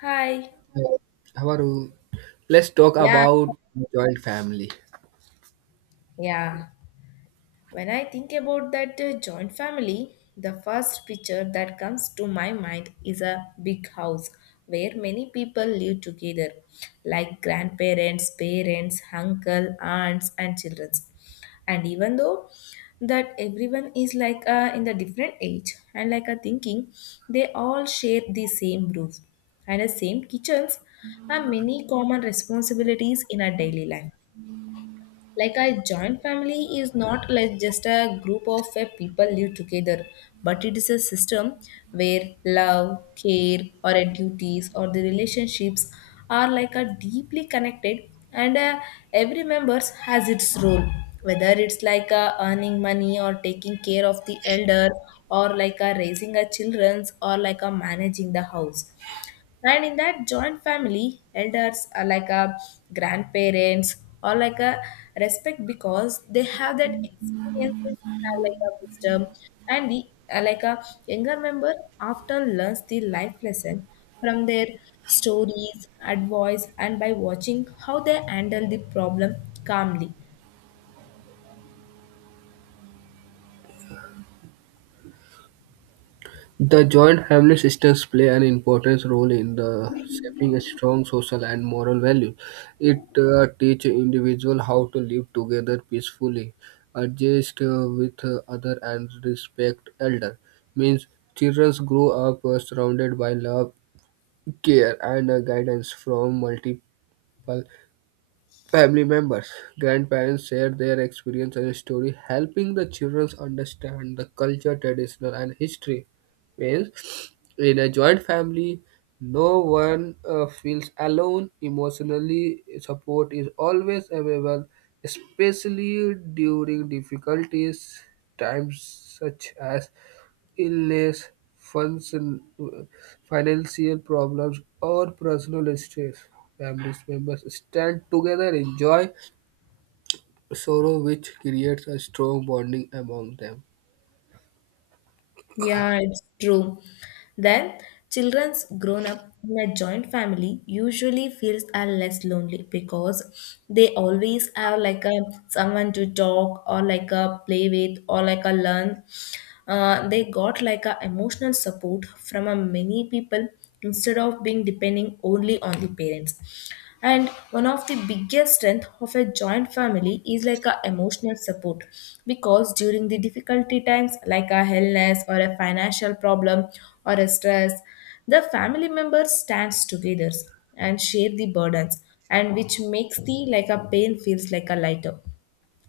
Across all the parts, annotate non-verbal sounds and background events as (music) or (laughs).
Hi. Uh, Havaru, let's talk Yeah. about joint family. Yeah. When I think about that joint family, the first picture that comes to my mind is a big house where many people live together, like grandparents, parents, uncle, aunts, and children. And even though that everyone is like in the different age and like a thinking, they all share the same roof and the same kitchens and many common responsibilities in our daily life. Like a joint family is not like just a group of people live together, but it is a system where love care or duties or the relationships are like a deeply connected, and every member has its role, whether it's like earning money or taking care of the elder or like raising a children's or like managing the house. And in that joint family elders are like a grandparents or like a respect because they have that experiences, have like a wisdom, and the like a younger member often learns the life lesson from their stories, advice, and by watching how they handle the problem calmly. The joint family systems play an important role in the shaping a strong social and moral value. It teaches individual how to live together peacefully, adjust with other and respect elder. Means children grow up surrounded by love, care, and guidance from multiple Family members, grandparents share their experience and story, helping the children understand the culture, traditional, and history. Means, in a joint family, no one feels alone emotionally. Support is always available, especially during difficulties times such as illness, function, financial problems, or personal stress. Family members stand together, enjoy sorrow, which creates a strong bonding among them. Yeah, it's true. Then children's grown up in a joint family usually feels are less lonely because they always have like a someone to talk or like a play with or like a learn. They got like a emotional support from a many people instead of being depending only on the parents. And one of the biggest strength of a joint family is like a emotional support, because during the difficulty times like a illness or a financial problem or a stress, the family members stands together and share the burdens, and which makes the like a pain feels like a lighter.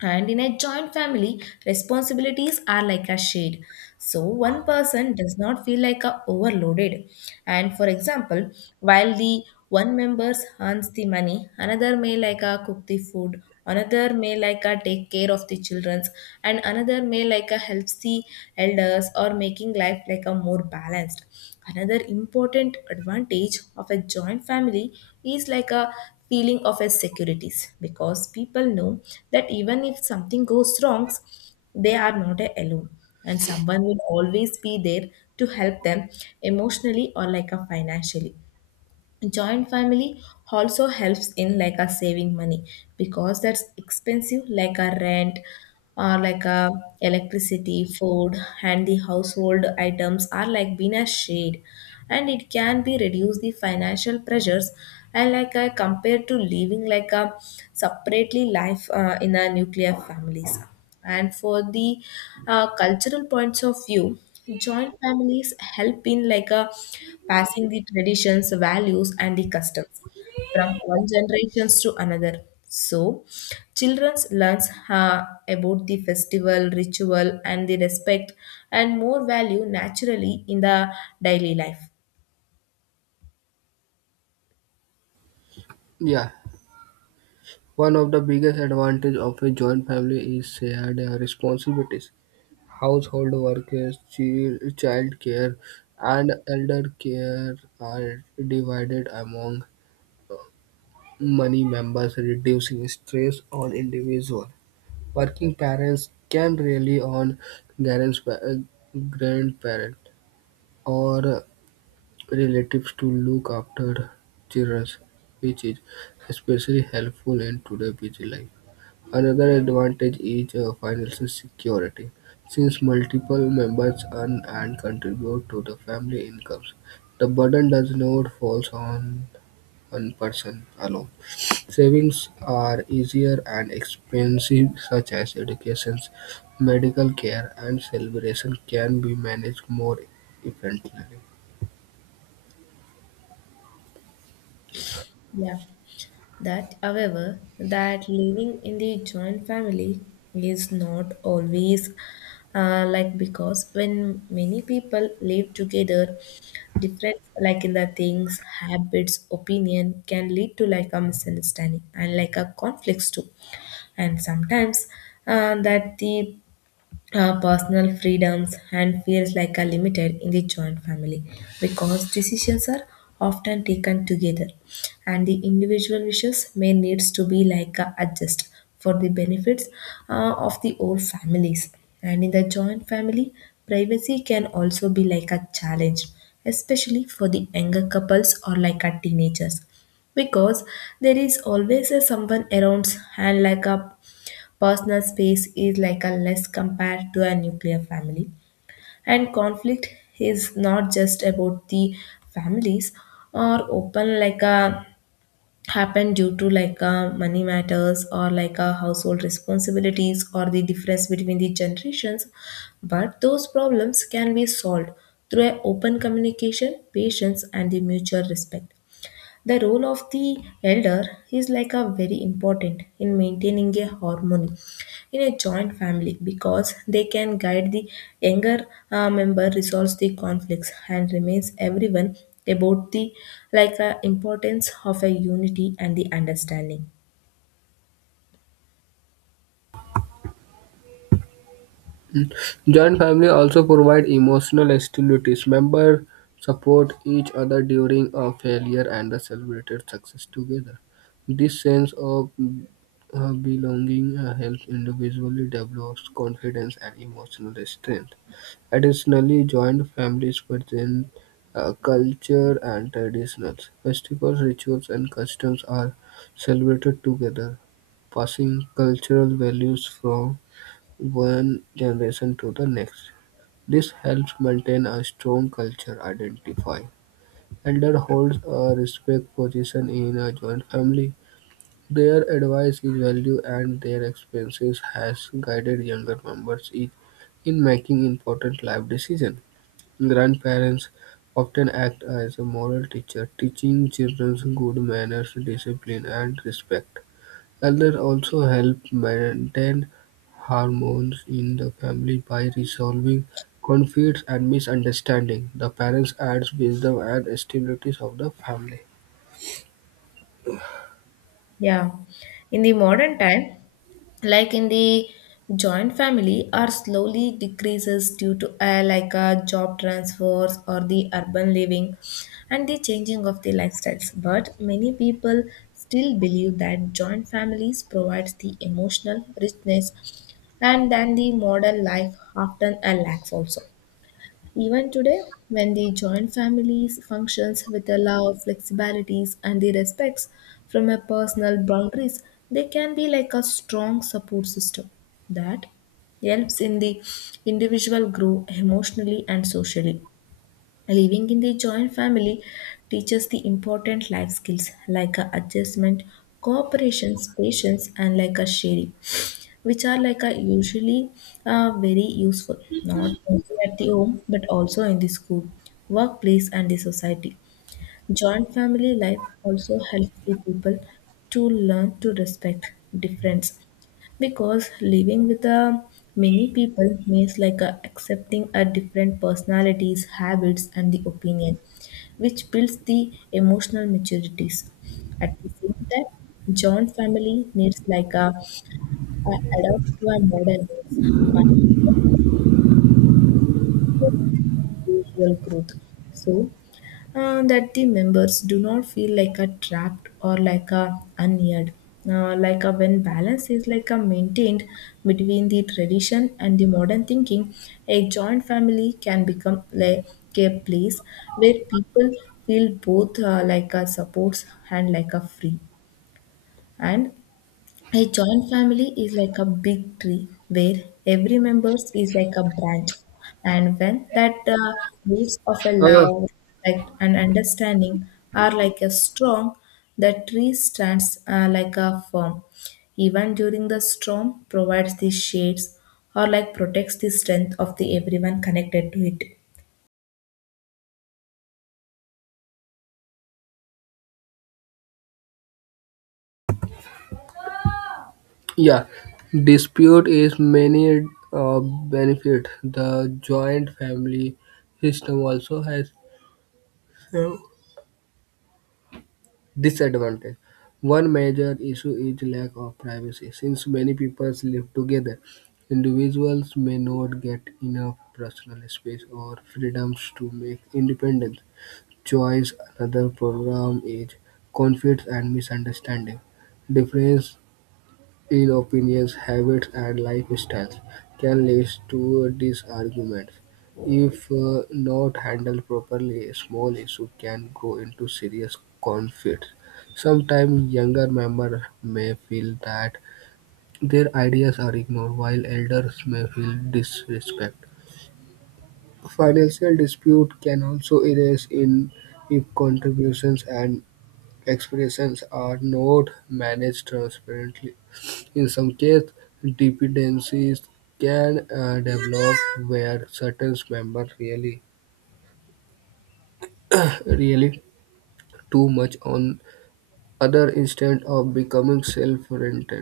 And in a joint family, responsibilities are like a shade. So one person does not feel like a overloaded. And for example, while the one member earns the money, another may like a cook the food, another may like a take care of the children, and another may like a helps the elders, or making life like a more balanced. Another important advantage of a joint family is like a feeling of as securities, because people know that even if something goes wrong, they are not alone and someone will always be there to help them emotionally or like a financially. Joint family also helps in like a saving money because that's expensive like a rent or like a electricity food and the household items are like being a shade, and it can be reduce the financial pressures and like a compared to living like a separately life in a nuclear families. And for the cultural points of view, joint families help in like a passing the traditions, values, and the customs from one generation to another. So, children learn about the festival, ritual, and the respect, and more value naturally in the daily life. Yeah, one of the biggest advantages of a joint family is shared responsibilities. Household workers, child care, and elder care are divided among many members, reducing stress on individual. Working parents can rely on grand's- pa- uh, grandparent, or relatives to look after children, which is especially helpful in today's busy life. Another advantage is financial security. Since multiple members earn and contribute to the family incomes, the burden does not fall on one person alone. Savings are easier and expensive, such as education, medical care, and celebration, can be managed more effectively. Yeah. That however that living in the joint family is not always like, because when many people live together, different like in the things habits opinion can lead to like a misunderstanding and like a conflicts too. And sometimes that the our personal freedoms and feels like are limited in the joint family because decisions are often taken together and the individual wishes may needs to be like a adjust for the benefits of the whole families. And in the joint family, privacy can also be like a challenge, especially for the younger couples or like a teenagers, because there is always a someone around and like a personal space is like a less compared to a nuclear family. And conflict is not just about the families or open like a happen due to like a money matters or like a household responsibilities or the difference between the generations, but those problems can be solved through a open communication, patience, and the mutual respect. The role of the elder is like a very important in maintaining a harmony in a joint family because they can guide the younger member, resolves the conflicts, and remains everyone about the like importance of a unity and the understanding. Mm. Joint family also provide emotional stabilities. Members support each other during a failure and the celebrated success together. This sense of belonging helps individually develop confidence and emotional strength. Additionally, joint families within a culture and traditions, festivals, rituals, and customs are celebrated together, passing cultural values from one generation to the next. This helps maintain a strong culture identity. Elder holds a respect position in a joint family. Their advice is valued and their experiences has guided younger members in making important life decisions. Grandparents often act as a moral teacher, teaching children good manners, discipline, and respect. Elders also help maintain harmony in the family by resolving conflicts and misunderstandings. The parents add wisdom and stability of the family. Yeah, in the modern time, like in the joint family, are slowly decreases due to like job transfers or the urban living and the changing of the lifestyles. But many people still believe that joint families provides the emotional richness and then the modern life often a lacks also. Even today, when the joint families functions with the love, flexibilities, and the respects from a personal boundaries, they can be like a strong support system that helps in the individual grow emotionally and socially. Living in the joint family teaches the important life skills like a adjustment, cooperation, patience, and like a sharing, which are like a usually very useful not only at the home but also in the school, workplace, and the society. Joint family life also helps the people to learn to respect difference because living with a many people means like a accepting a different personalities, habits, and the opinion, which builds the emotional maturities. At the same time, joint family needs like a adapt to our modern needs by usual growth. So that the members do not feel like a trapped or like a unneared. Like a when balance is like a maintained between the tradition and the modern thinking, a joint family can become like a place where people feel both like a supports and like a free. And a joint family is like a big tree where every member is like a branch. And when that roots of a Uh, love, respect, and understanding are like a strong, the tree stands like a firm. Even during the storm, provides the shades or like protects the strength of the everyone connected to it. yeah, dispute is many benefit. The joint family system also has uh, Disadvantage One major issue is lack of privacy. Since many people live together, individuals may not get enough personal space or freedoms to make independent choice. Another problem is conflicts and misunderstanding. Different Ill opinions, habits, and lifestyles can lead to disagreements. If not handled properly, small issues can grow into serious conflicts. Sometimes younger members may feel that their ideas are ignored, while elders may feel disrespect. Financial dispute can also arise in if contributions and expressions are not managed transparently. In some cases, dependencies can develop where certain members really (laughs) rely too much on other instead of becoming self-reliant.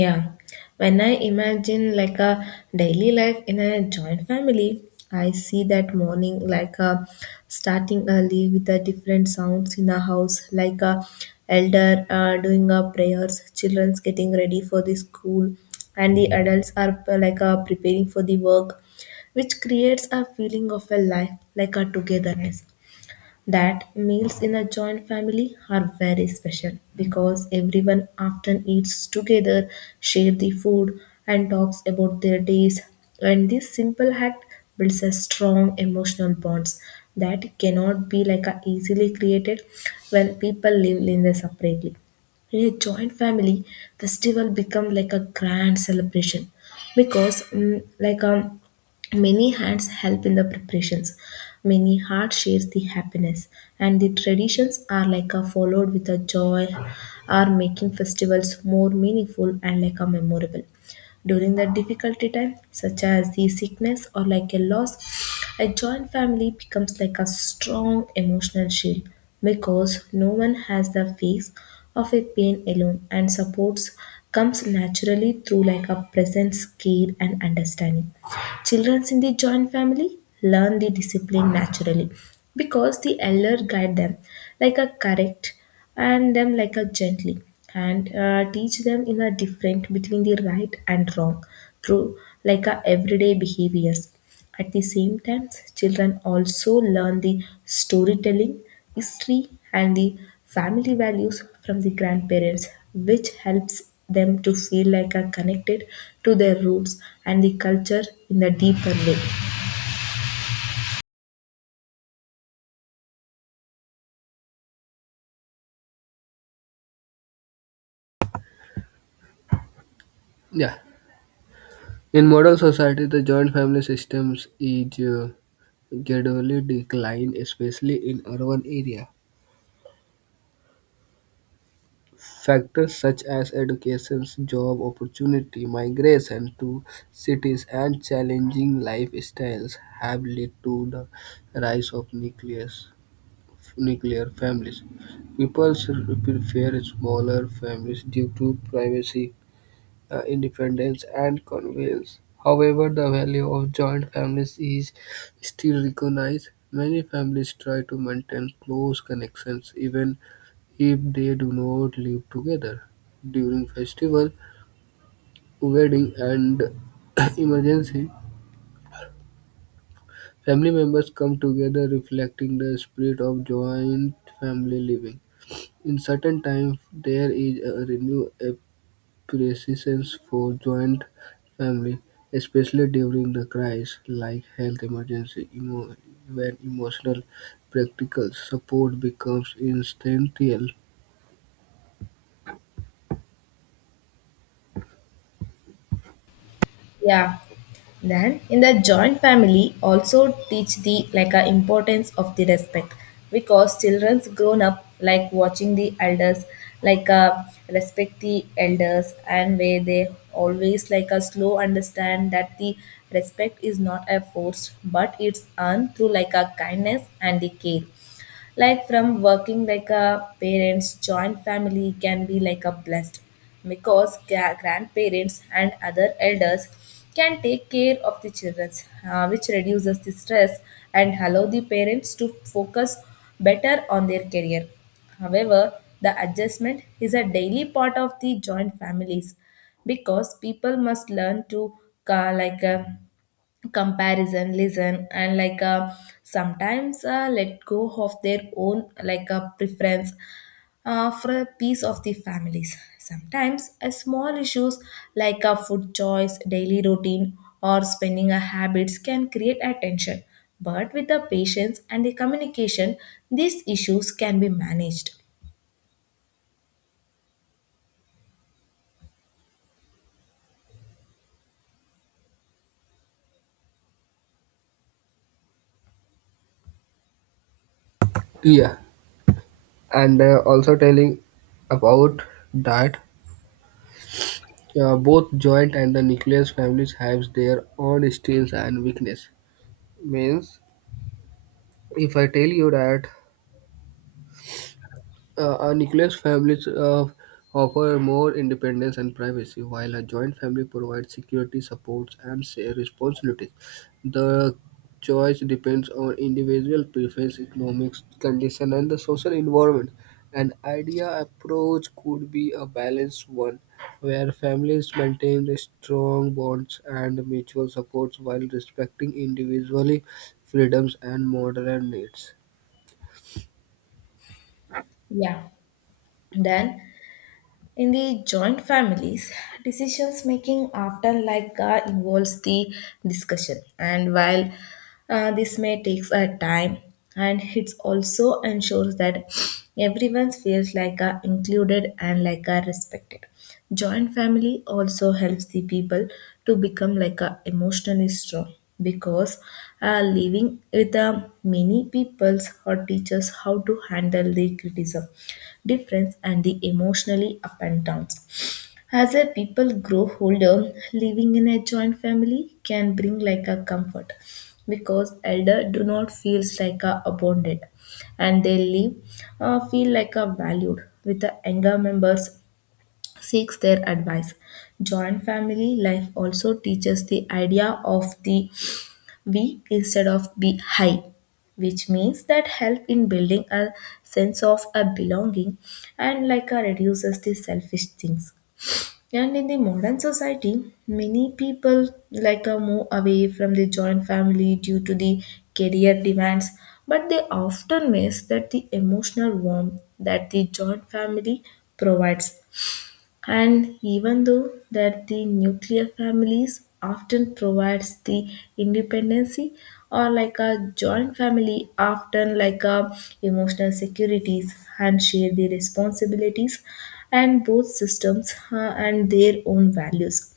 Yeah, when I imagine like a daily life in a joint family, I see that morning like a starting early with the different sounds in the house, like a elder doing a prayers, childrens getting ready for the school, and the adults are like preparing for the work, which creates a feeling of a life like a togetherness. That meals in a joint family are very special because everyone often eats together, share the food, and talks about their days. And this simple act builds a strong emotional bonds that cannot be like a easily created when people live in the separately. In a joint family, festival become like a grand celebration because many hands help in the preparations, many hearts shares the happiness, and the traditions are like a followed with a joy, are making festivals more meaningful and like a memorable. During the difficulty time, such as the sickness or like a loss, a joint family becomes like a strong emotional shield because no one has the face of a pain alone, and supports comes naturally through like a presence, care, and understanding. Children in the joint family learn the discipline naturally because the elder guide them like a correct and them like a gently, and teach them in a different between the right and wrong through like a everyday behaviors. At the same time, children also learn the storytelling, history, and the family values from the grandparents, which helps them to feel like a connected to their roots and the culture in a deeper way. Yeah. In modern society, the joint family systems is gradually decline, especially in urban area. Factors such as education, job opportunity, migration to cities, and challenging lifestyles have led to the rise of nuclear families. People prefer smaller families due to privacy, independence, and convenience. However, the value of joint families is still recognized. Many families try to maintain close connections even if they do not live together. During festival, wedding, and (coughs) (clears throat) emergency, family members come together reflecting the spirit of joint family living. In certain times, there is a renewed appreciation for joint family, especially during the crisis like health emergency, when emotional practical support becomes instantaneous. Yeah. Then in the joint family also teach the like a importance of the respect because children's grown up like watching the elders like respect the elders, and where they always like a slow understand that the respect is not a force but it's earned through like a kindness and the care. Like from working like a parents, joint family can be like a blessed because grandparents and other elders can take care of the children, which reduces the stress and allow the parents to focus better on their career. However, the adjustment is a daily part of the joint families because people must learn to like comparison, listen, and like sometimes let go of their own like a preference for a piece of the families. Sometimes a small issues like a food choice, daily routine, or spending a habits can create attention, but with the patience and the communication these issues can be managed. Yeah. And also telling about that both joint and the nucleus families have their own strengths and weakness means if I tell you that a nuclear family offer more independence and privacy, while a joint family provides security, supports, and shared responsibilities. The choice depends on individual preference, economic condition, and the social environment. An idea approach could be a balanced one, where families maintain the strong bonds and mutual supports while respecting individually freedoms and moderate needs. Yeah, then in the joint families, decisions making often like involves the discussion, and while this may take a time, and it also ensures that everyone feels like included and like respected. Joint family also helps the people to become like emotionally strong because living with many peoples or teaches how to handle the criticism, difference, and the emotionally up and downs. As a people grow older, living in a joint family can bring like a comfort because elder do not feels like a abandoned and they live, feel like a valued with the younger members seeks their advice. Joint family life also teaches the idea of the we instead of be high, which means that help in building a sense of a belonging and like a reduces the selfish things. And in the modern society many people like a move away from the joint family due to the career demands, but they often miss that the emotional warmth that the joint family provides. And even though that the nuclear families often provides the independency, or like a joint family often like a emotional securities and share the responsibilities, and both systems and their own values.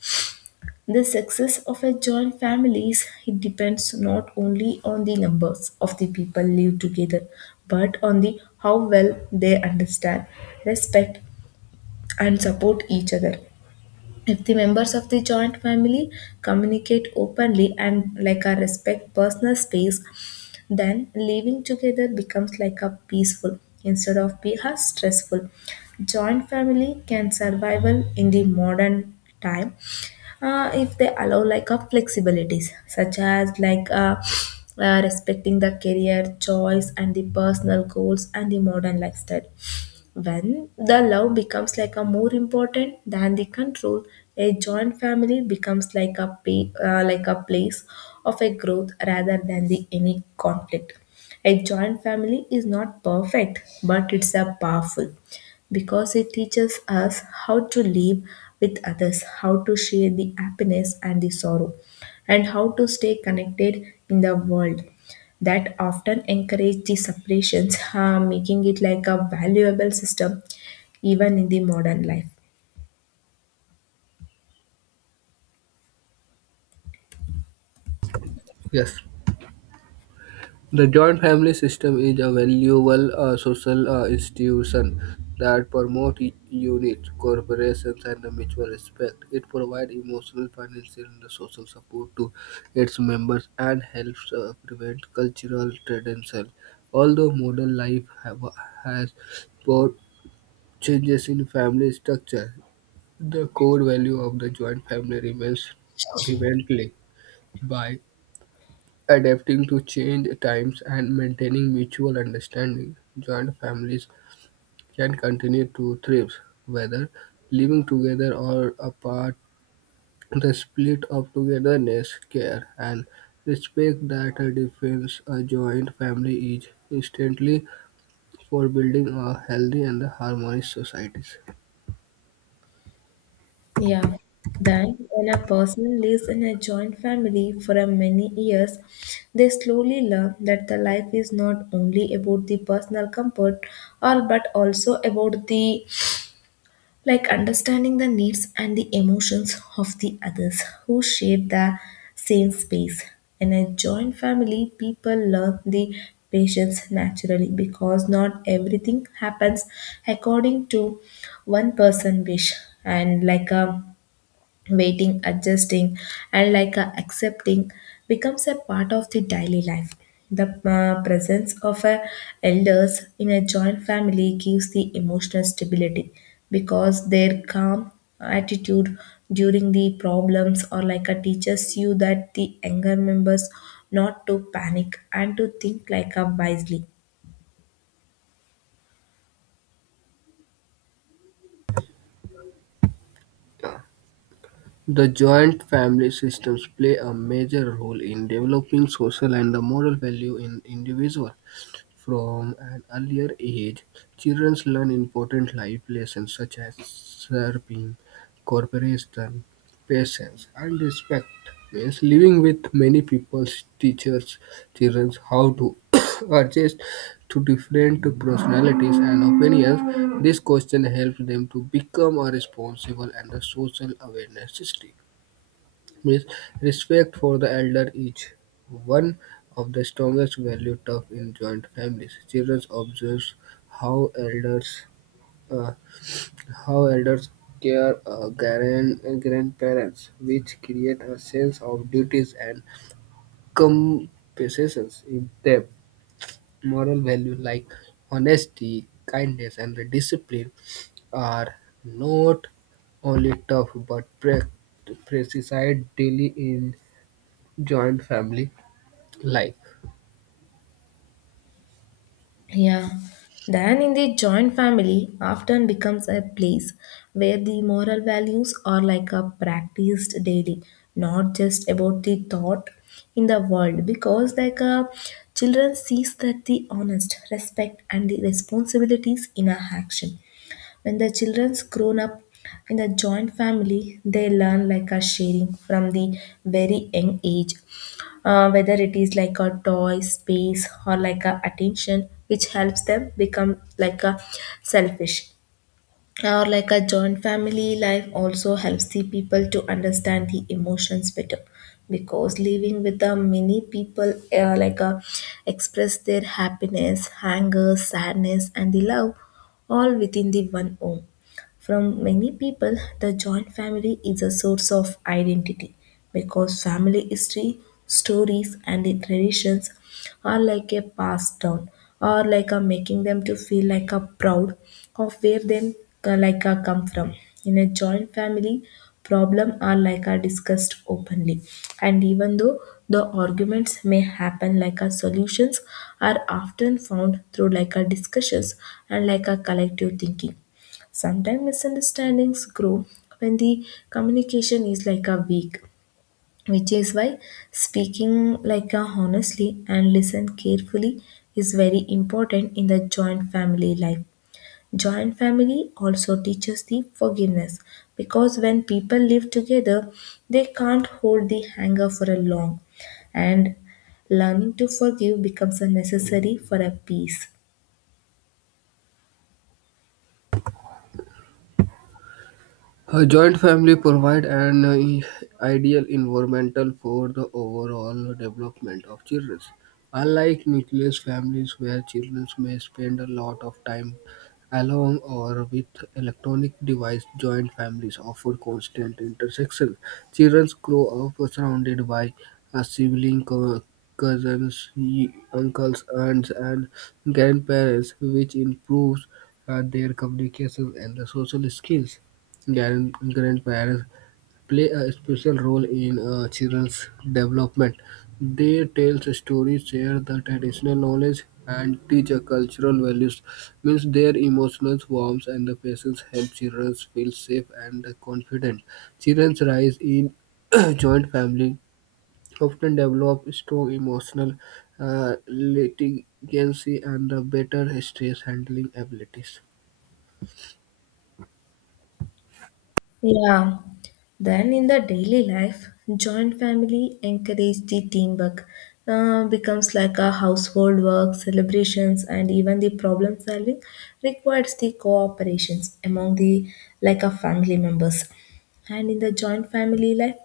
The success of a joint families it depends not only on the numbers of the people live together, but on the how well they understand, respect and support each other. If the members of the joint family communicate openly and like a respect personal space, then living together becomes like a peaceful instead of be a stressful. Joint family can survival in the modern time if they allow like a flexibilities such as respecting the career choice and the personal goals and the modern lifestyle. When the love becomes like a more important than the control, a joint family becomes like a like a place of a growth rather than the any conflict. A joint family is not perfect, but it's a powerful because it teaches us how to live with others, how to share the happiness and the sorrow, and how to stay connected in the world that often encourage the separations, making it like a valuable system even in the modern life. Yes. The joint family system is a valuable social institution that promotes unity, cooperation, and the mutual respect. It provides emotional, financial, and social support to its members and helps prevent cultural tradition. Although modern life has brought changes in family structure, the core value of the joint family remains remained by Adapting to change times and maintaining mutual understanding, joint families can continue to thrive, whether living together or apart. The spirit of togetherness, care, and respect that defines a joint family is instantly for building a healthy and harmonious societies. Yeah. Then, when a person lives in a joint family for a many years, they slowly learn that the life is not only about the personal comfort, or but also about the like understanding the needs and the emotions of the others who share the same space. In a joint family, people learn the patience naturally because not everything happens according to one person wish and like a waiting, adjusting, and like a accepting becomes a part of the daily life. The presence of a elders in a joint family gives the emotional stability because their calm attitude during the problems or like a teaches you that the younger members not to panic and to think like a wisely. The joint family systems play a major role in developing social and the moral value in individual. From an earlier age, children learn important life lessons such as serving, cooperation, patience, and respect. Yes, living with many people teaches children how to (coughs) adjust to different personalities and opinions. This question helps them to become a responsible and a social awareness system. Means respect for the elder is one of the strongest values taught in joint families. Children observe how elders uh, how elders care grandparents, which create a sense of duties and compensations in them. Moral values like honesty, kindness, and the discipline are not only tough but precised daily in joint family life. Yeah. Then in the joint family often becomes a place where the moral values are like a practiced daily, not just about the thought in the world because like a children sees that the honest respect and the responsibilities in a action. When the children's grown up in a joint family, they learn like a sharing from the very young age. Whether it is like a toy, space, or like a attention, which helps them become like a selfish. Or like a joint family life also helps the people to understand the emotions better because living with the many people express their happiness, anger, sadness, and the love all within the one home. From many people, the joint family is a source of identity because family history, stories, and the traditions are like a passed down, or like a making them to feel like a proud of where them like a come from. In a joint family, problem are like are discussed openly, and even though the arguments may happen like a solutions are often found through like a discussions and like a collective thinking. Sometimes misunderstandings grow when the communication is like a weak, which is why speaking like a honestly and listen carefully is very important in the joint family life. Joint family also teaches the forgiveness because when people live together, they can't hold the anger for a long, and learning to forgive becomes a necessary for a peace. A joint family provide an ideal environmental for the overall development of children. Unlike nucleus families where children may spend a lot of time Along or with electronic device, joint families offer constant intersection. Children grow up surrounded by siblings, cousins, uncles, aunts, and grandparents, which improves their communication and the social skills. Grandparents play a special role in children's development. They tell stories, share the traditional knowledge, and teach a cultural values. Means their emotional warmth and the patience help children feel safe and confident. Children rise in (coughs) (clears throat) joint family often develop strong emotional literacy and the better stress handling abilities. Yeah. Then in the daily life, joint family encourage the teamwork. Becomes like a household work, celebrations, and even the problem solving requires the cooperations among the like a family members. And in the joint family life,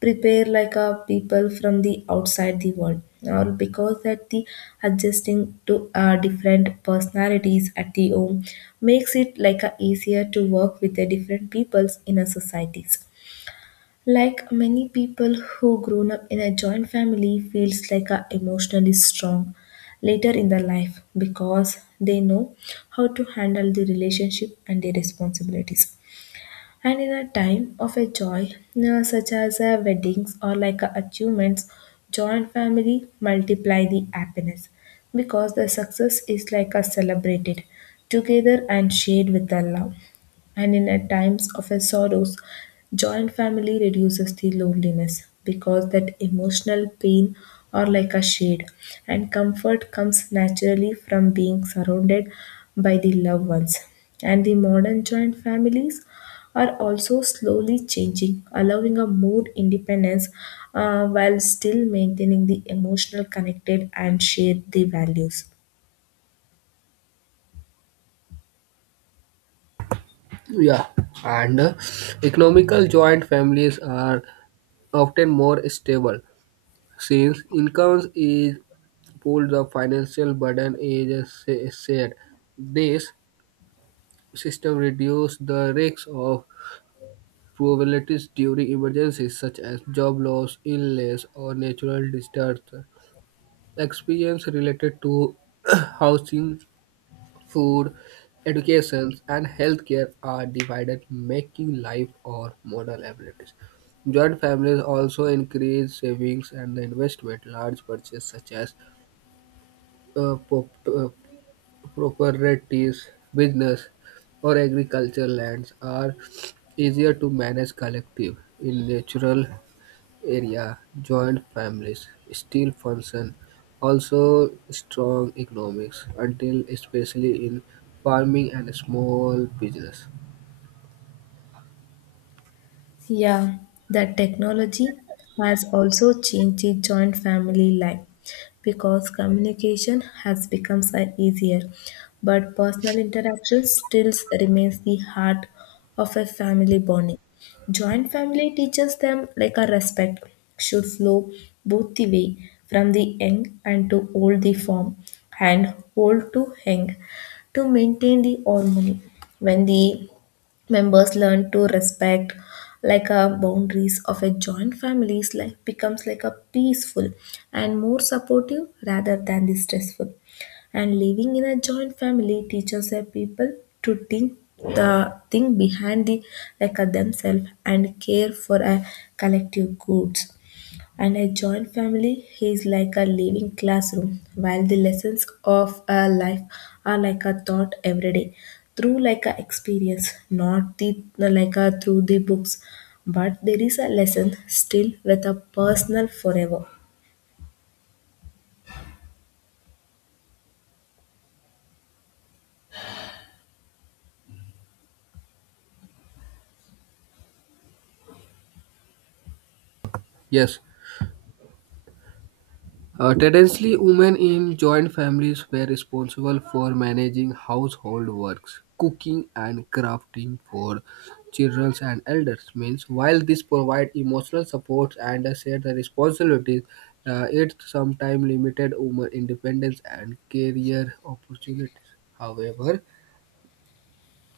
prepare like a people from the outside the world, or because that the adjusting to different personalities at the home makes it like a easier to work with the different peoples in a societies. Like many people who grown up in a joint family feels like a emotionally strong later in their life because they know how to handle the relationship and the responsibilities, and in a time of a joy such as weddings or achievements, joint family multiply the happiness because the success is like a celebrated together and shared with the love. And in at times of a sorrows, joint family reduces the loneliness because that emotional pain are like a shade, and comfort comes naturally from being surrounded by the loved ones. And the modern joint families are also slowly changing, allowing a more independence while still maintaining the emotional connected and shared the values. Yeah, and economical joint families are often more stable since incomes is pooled, the financial burden is shared. This system reduces the risks of probabilities during emergencies such as job loss, illness, or natural disasters. Experience related to (clears throat) housing Food, education, and healthcare are divided, making life or modal abilities. Joint families also increase savings and investment. Large purchases such as uh, pop- uh, properties, business, or agricultural lands are easier to manage collective in natural area, joint families still function, also strong economics until especially in farming and small business. Yeah, that technology has also changed the joint family life because communication has become so easier, but personal interaction still remains the heart of a family bonding. Joint family teaches them like a respect should flow both the way from the young and to old the form and old to young to maintain the harmony. When the members learn to respect like a boundaries of a joint family's life becomes like a peaceful and more supportive rather than the stressful. And living in a joint family teaches a people to think the thing behind the like a themselves and care for a collective goods. And a joint family is like a living classroom while the lessons of a life are like a thought every day through like a experience, not the like a through the books, but there is a lesson still with a personal forever. Yes, traditionally, women in joint families were responsible for managing household works, cooking, and crafting for children and elders. Means, while this provide emotional support and shared responsibilities, it sometimes limited women independence and career opportunities. However,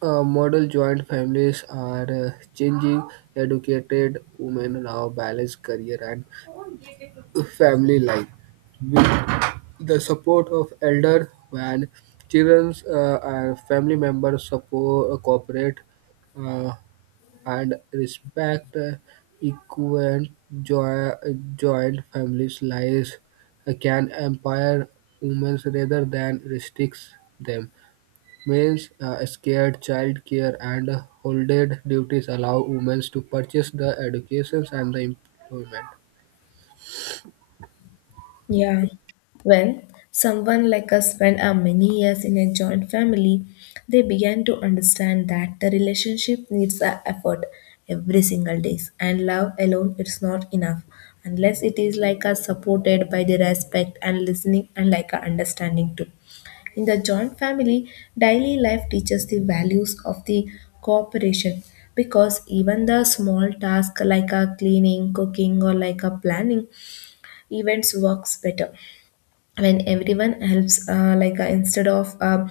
model joint families are changing. Educated women now balance career and family life with the support of elders when children and family members support cooperate uh, and respect equal joy, joint families lives can empower women rather than restricts them means scared child care and holded duties allow women to purchase the educations and the employment Yeah. When someone like us spent our many years in a joint family, they began to understand that the relationship needs a effort every single day, and love alone is not enough unless it is like us supported by the respect and listening and like a understanding too. In the joint family, daily life teaches the values of the cooperation because even the small task like a cleaning, cooking or like a planning events works better when everyone helps, instead of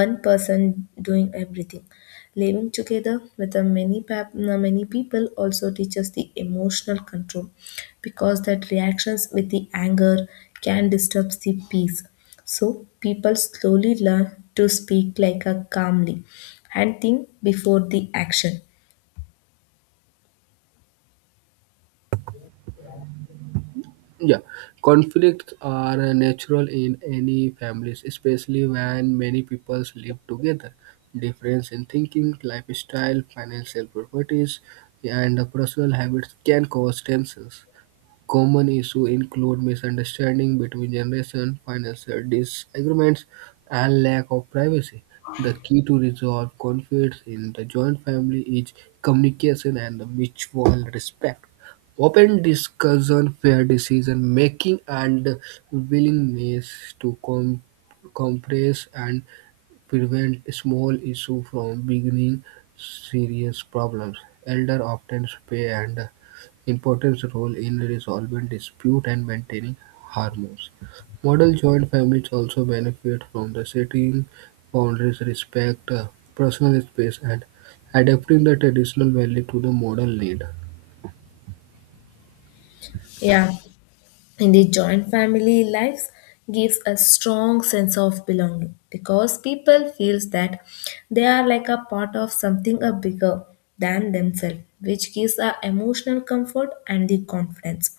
one person doing everything. Living together with the many many people also teaches the emotional control because that reactions with the anger can disturb the peace, so people slowly learn to speak like a calmly and think before the action. Yeah, conflicts are natural in any families, especially when many peoples live together. Difference in thinking, lifestyle, financial properties, and personal habits can cause tensions. Common issues include misunderstanding between generations, financial disagreements, and lack of privacy. The key to resolve conflicts in the joint family is communication and mutual respect. Open discussion, fair decision making, and willingness to compress and Prevent small issues from becoming serious problems. Elders often play an important role in resolving dispute and maintaining harmony. Model joint families also benefit from the setting boundaries, respect, personal space, and adapting the traditional value to the modern need. Yeah, in the joint family lives gives a strong sense of belonging because people feels that they are like a part of something a bigger than themselves, which gives a emotional comfort and the confidence.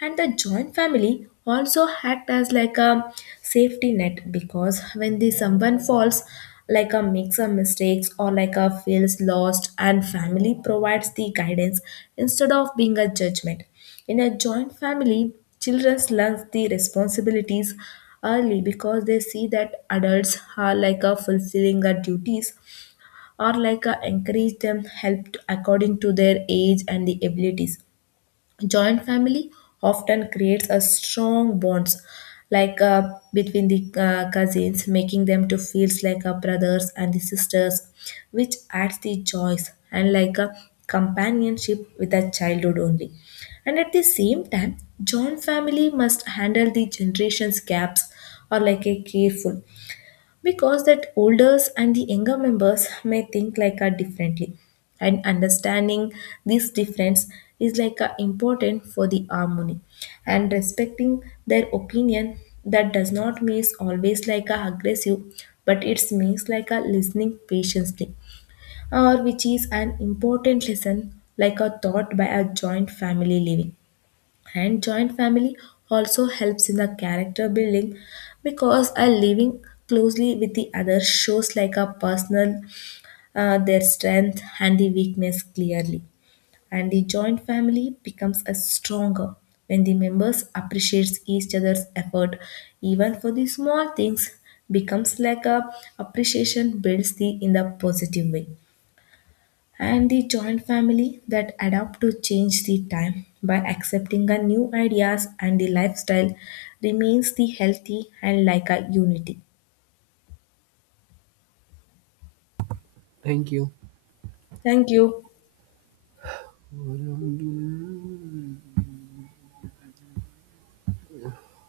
And the joint family also act as like a safety net because when the someone falls like a makes a mistakes or like a feels lost, and family provides the guidance instead of being a judgment. In a joint family, children learn the responsibilities early because they see that adults are like a fulfilling their duties, or like a encourage them help according to their age and the abilities. Joint family often creates a strong bonds between the cousins, making them to feels like a brothers and the sisters, which adds the joys and like a companionship with a childhood only. And at the same time, joint family must handle the generations gaps or like a careful because that olders and the younger members may think like a differently, and understanding this difference is like a important for the harmony. And respecting their opinion that does not means always like a aggressive, but it means like a listening patiently, or which is an important lesson like a thought by a joint family living. And joint family also helps in the character building because a living closely with the other shows like a personal their strength and the weakness clearly. And the joint family becomes a stronger when the members appreciates each other's effort even for the small things becomes like a appreciation builds the in the positive way. And the joint family that adapt to change the time by accepting a new ideas and the lifestyle remains the healthy and like a unity. Thank you. Thank you.